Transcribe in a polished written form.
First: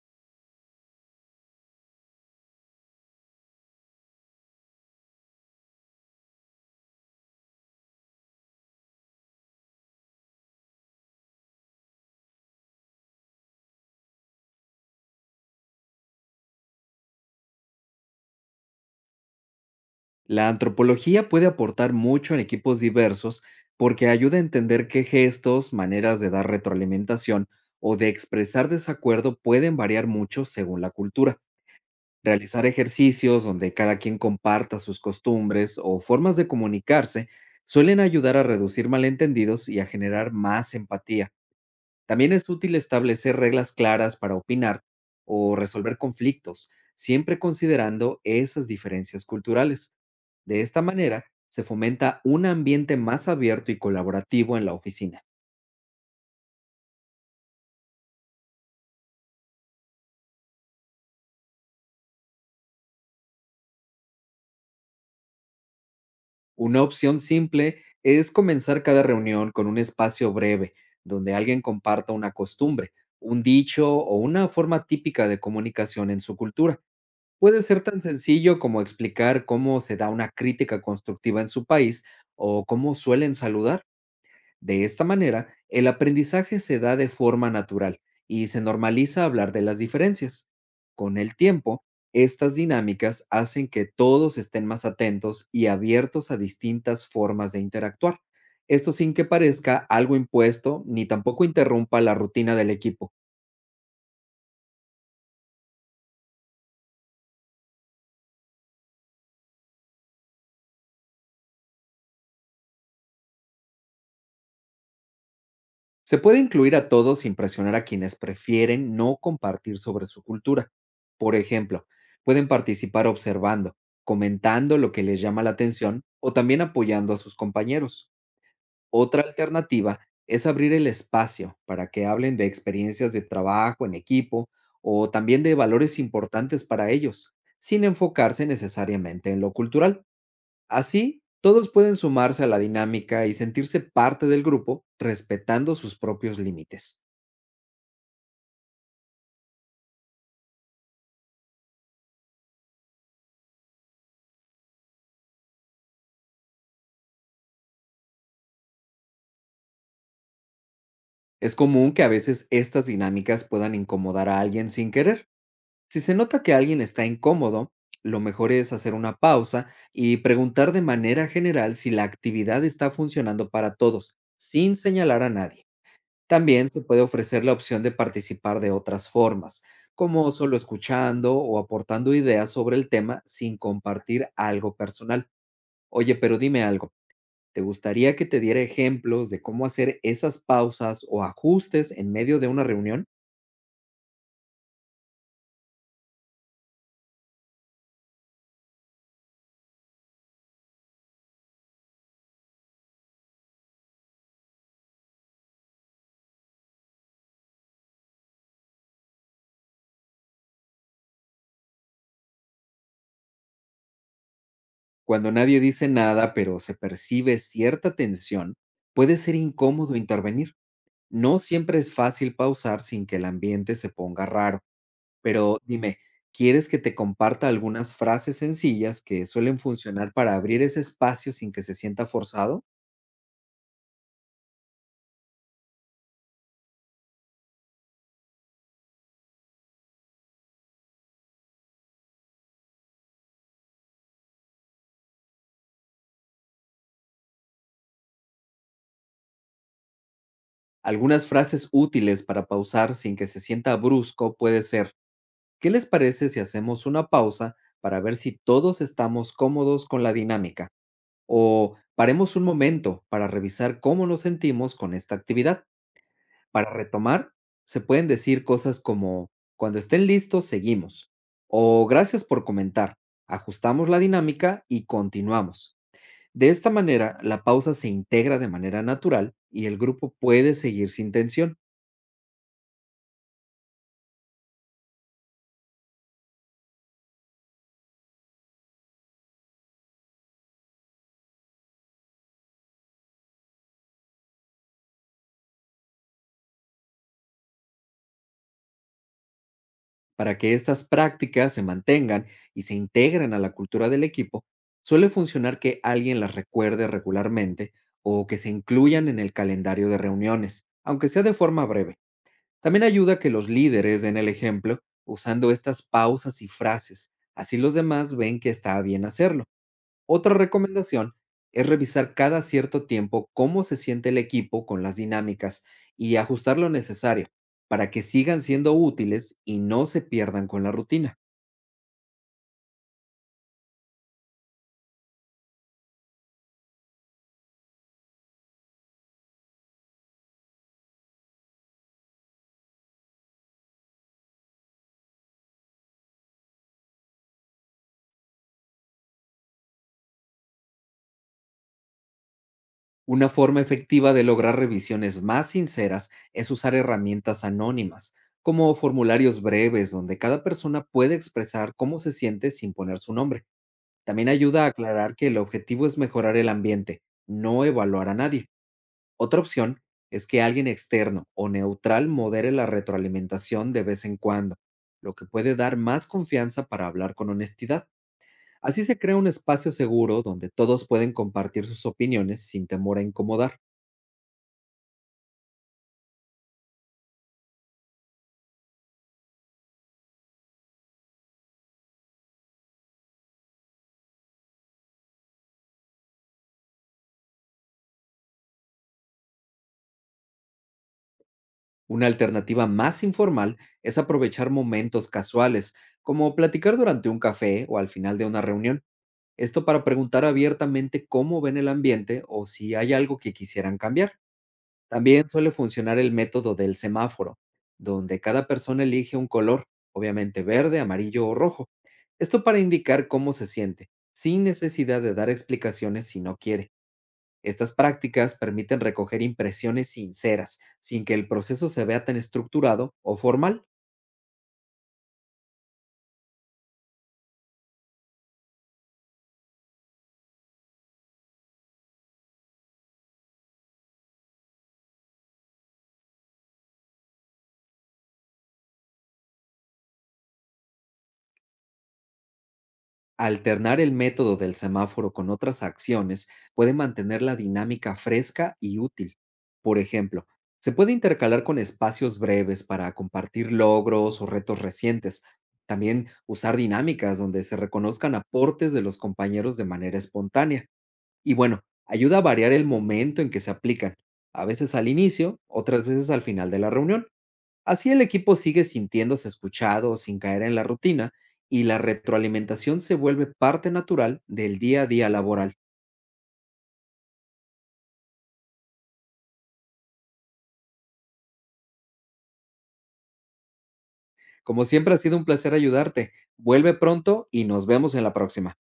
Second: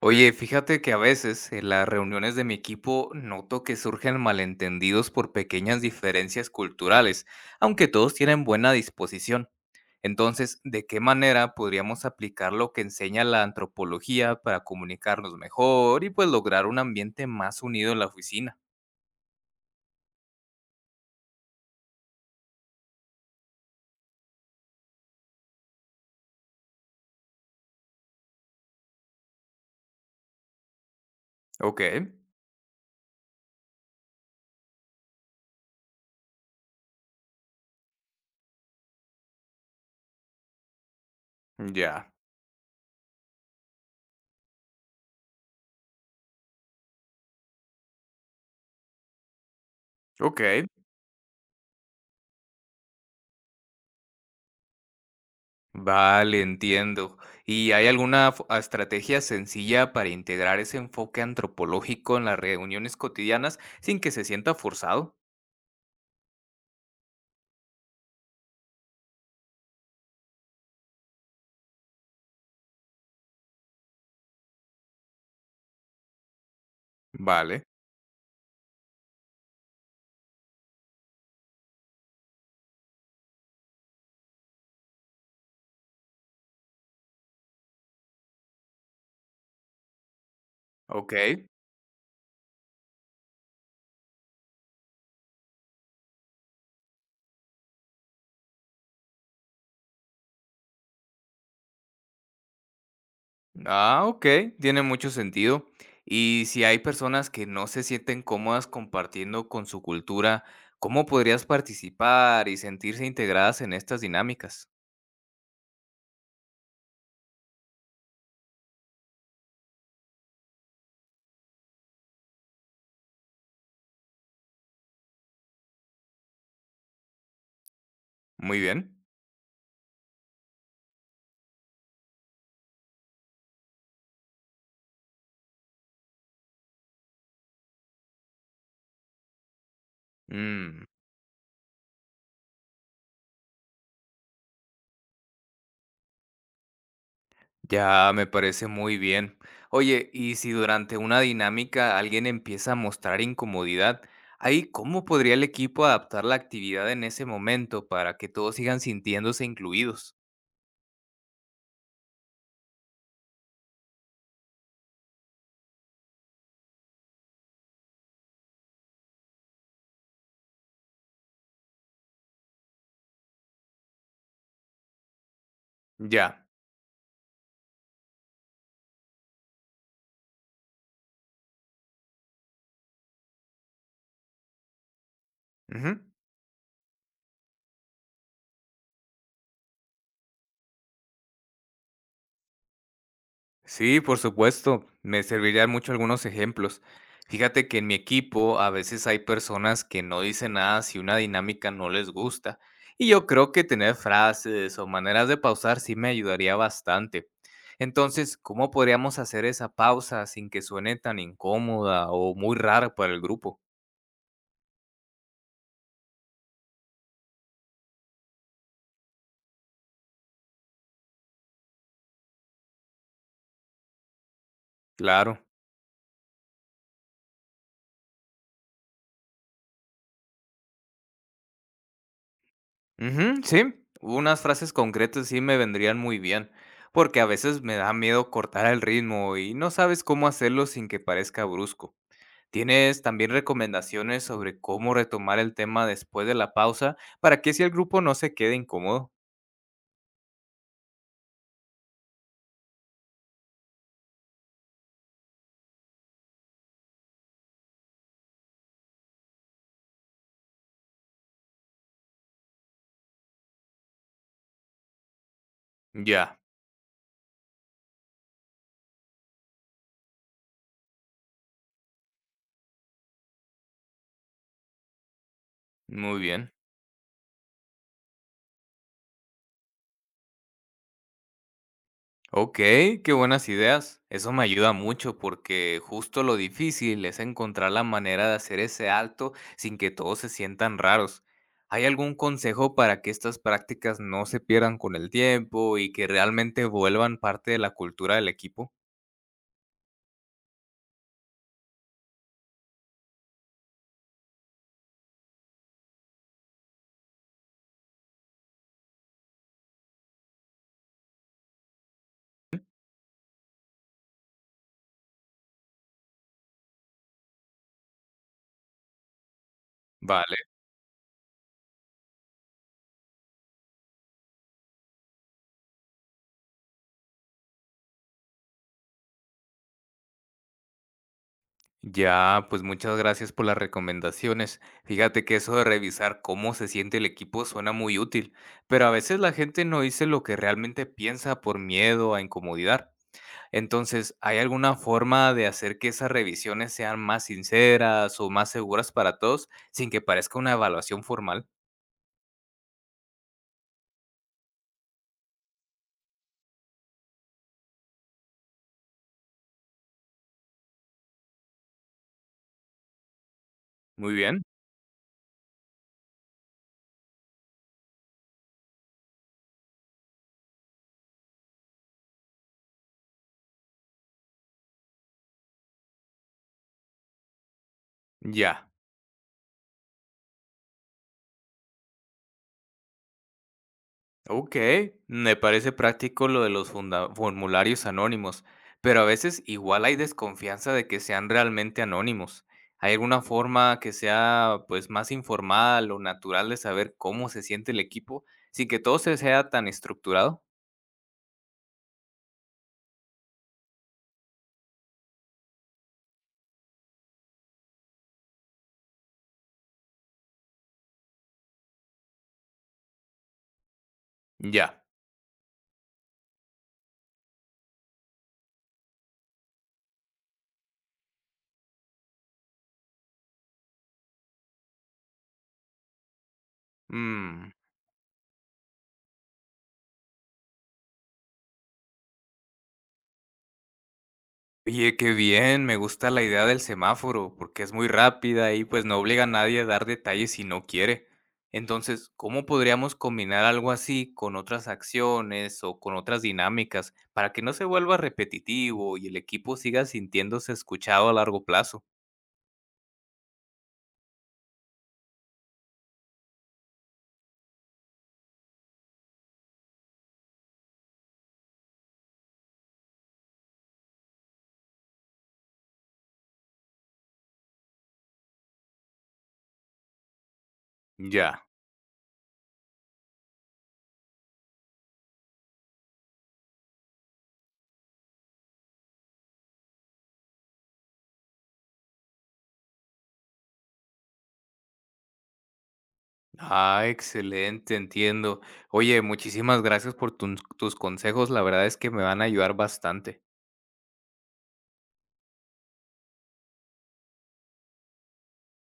Oye, fíjate que a veces en las reuniones de mi equipo noto que surgen malentendidos por pequeñas diferencias culturales, aunque todos tienen buena disposición. Entonces, ¿de qué manera podríamos aplicar lo que enseña la antropología para comunicarnos mejor y pues lograr un ambiente más unido en la oficina? La antropología puede aportar mucho en equipos diversos porque ayuda a entender qué gestos, maneras de dar retroalimentación o de expresar desacuerdo pueden variar mucho según la cultura. Ok, Realizar ejercicios donde cada quien comparta sus costumbres o formas de comunicarse suelen ayudar a reducir malentendidos y a generar más empatía. ya. También es útil establecer reglas claras para opinar o resolver conflictos, siempre considerando esas diferencias culturales. Ok, De esta manera, se fomenta un ambiente más abierto y colaborativo en la oficina. vale, entiendo. ¿Y hay alguna estrategia sencilla para integrar ese enfoque antropológico en las reuniones cotidianas sin que se sienta forzado? Una opción simple es comenzar cada reunión con un espacio breve donde alguien comparta una costumbre, un dicho o una forma típica de comunicación en su cultura. Puede Vale, ser tan sencillo como explicar cómo se da una crítica constructiva en su país o cómo suelen saludar. De esta manera, el aprendizaje se da de forma natural y se normaliza hablar de las diferencias. ok. Con el tiempo, estas dinámicas hacen que todos estén más atentos y abiertos a distintas formas de interactuar. Esto sin que parezca algo impuesto ni tampoco interrumpa la rutina del equipo. Ah, ok, tiene mucho sentido. Y si hay personas que no se sienten cómodas compartiendo con su cultura, ¿cómo podrías participar y sentirse integradas en estas dinámicas? Se puede incluir a todos sin presionar a quienes prefieren no compartir sobre su cultura. Por ejemplo, pueden participar observando, comentando lo que les llama la atención o también apoyando a sus compañeros. Muy bien. Otra alternativa es abrir el espacio para que hablen de experiencias de trabajo en equipo o también de valores importantes para ellos, sin enfocarse necesariamente en lo cultural. Mm, Así, todos pueden sumarse a la dinámica y sentirse parte del grupo respetando sus propios límites. ya me parece muy bien. Oye, y si durante una dinámica alguien empieza a mostrar incomodidad, ahí cómo podría el equipo adaptar la actividad en ese momento para que todos sigan sintiéndose incluidos. Es común que a veces estas dinámicas puedan incomodar a alguien sin querer. Si se nota que alguien está incómodo, lo mejor es hacer una pausa y preguntar de manera general si la actividad está funcionando para todos, sin señalar a nadie. Ya. También se puede ofrecer la opción de participar de otras formas, como solo escuchando o aportando ideas sobre el tema sin compartir algo personal. Ujú. Oye, pero dime algo, ¿te gustaría que te diera ejemplos de cómo hacer esas pausas o ajustes en medio de una reunión? Sí, por supuesto, me servirían mucho algunos ejemplos. Fíjate que en mi equipo a veces hay personas que no dicen nada si una dinámica no les gusta, y yo creo que tener frases o maneras de pausar sí me ayudaría bastante. Entonces, ¿cómo podríamos hacer esa pausa sin que suene tan incómoda o muy rara para el grupo? Cuando nadie dice nada, pero se percibe cierta tensión, puede ser incómodo intervenir. No siempre es fácil pausar sin que el ambiente se ponga raro, Claro. pero dime, ¿quieres que te comparta algunas frases sencillas que suelen funcionar para abrir ese espacio sin que se sienta forzado? Ujú, sí, unas frases concretas sí me vendrían muy bien, porque a veces me da miedo cortar el ritmo y no sabes cómo hacerlo sin que parezca brusco. ¿Tienes también recomendaciones sobre cómo retomar el tema después de la pausa para que si el grupo no se quede incómodo? Algunas frases útiles para pausar sin que se sienta brusco puede ser: ¿qué les parece si hacemos una pausa para ver si todos estamos cómodos con la dinámica? O paremos un momento para revisar cómo nos sentimos con esta actividad. Ya, Para retomar, se pueden decir cosas como, cuando estén listos, seguimos. O gracias por comentar. Ajustamos la dinámica y continuamos. muy De bien. esta manera, la pausa se integra de manera natural y el grupo puede seguir sin tensión. Ok, qué buenas ideas. Eso me ayuda mucho porque justo lo difícil es encontrar la manera de hacer ese alto sin que todos se sientan raros. ¿Hay algún consejo para que estas prácticas no se pierdan con el tiempo y que realmente vuelvan parte de la cultura del equipo? Para que estas prácticas se mantengan y se integren a la cultura del equipo, suele funcionar que alguien las recuerde regularmente o que se incluyan en el calendario de reuniones, aunque sea de forma breve. También ayuda que los líderes den el ejemplo usando estas pausas y frases, así los demás ven que está bien hacerlo. Otra Vale. recomendación es revisar cada cierto tiempo cómo se siente el equipo con las dinámicas y ajustar lo necesario para que sigan siendo útiles y no se pierdan con la rutina. Ya, pues muchas gracias por las recomendaciones. Fíjate que eso de revisar cómo se siente el equipo suena muy útil, pero a veces la gente no dice lo que realmente piensa por miedo a incomodidad. Entonces, ¿hay alguna forma de hacer que esas revisiones sean más sinceras o más seguras para todos sin que parezca una evaluación formal? Una forma efectiva de lograr revisiones más sinceras es usar herramientas anónimas, como formularios breves donde cada persona puede expresar cómo se siente sin poner su nombre. Muy También bien, ayuda a aclarar que el objetivo es mejorar el ambiente, no evaluar a nadie. Otra opción es que alguien externo o neutral modere la retroalimentación de vez en cuando, lo que puede dar más confianza para hablar con honestidad. ya. Así se crea un espacio seguro donde todos pueden compartir sus opiniones sin temor a incomodar. Ok, me parece práctico lo de los formularios anónimos, pero a veces igual hay desconfianza de que sean realmente anónimos. ¿Hay alguna forma que sea pues más informal o natural de saber cómo se siente el equipo sin que todo se sea tan estructurado? Una alternativa más informal es aprovechar momentos casuales, como platicar durante un café o al final de una reunión. Esto para preguntar abiertamente cómo ven el ambiente o si hay algo que quisieran cambiar. Ya. También suele funcionar el método del semáforo, donde cada persona elige un color, obviamente verde, amarillo o rojo. Esto para indicar cómo se siente, sin necesidad de dar explicaciones si no quiere. Mm. Estas prácticas permiten recoger impresiones sinceras, sin que el proceso se vea tan estructurado o formal. Oye, qué bien, me gusta la idea del semáforo, porque es muy rápida y pues no obliga a nadie a dar detalles si no quiere. Entonces, ¿cómo podríamos combinar algo así con otras acciones o con otras dinámicas para que no se vuelva repetitivo y el equipo siga sintiéndose escuchado a largo plazo? Alternar el método del semáforo con otras acciones puede mantener la dinámica fresca y útil. Por ejemplo, se puede intercalar con espacios breves para compartir logros o retos recientes. También usar dinámicas donde se reconozcan aportes de los compañeros de manera espontánea. Y Ya. bueno, ayuda a variar el momento en que se aplican, a veces al inicio, otras veces al final de la reunión. Así el equipo sigue sintiéndose escuchado sin caer en la rutina y la retroalimentación se vuelve parte natural del día a día laboral. Ah, excelente, entiendo. Oye, muchísimas gracias por tus consejos, la verdad es que me van a ayudar bastante. Como siempre, ha sido un placer ayudarte. Vuelve pronto y nos vemos en la próxima.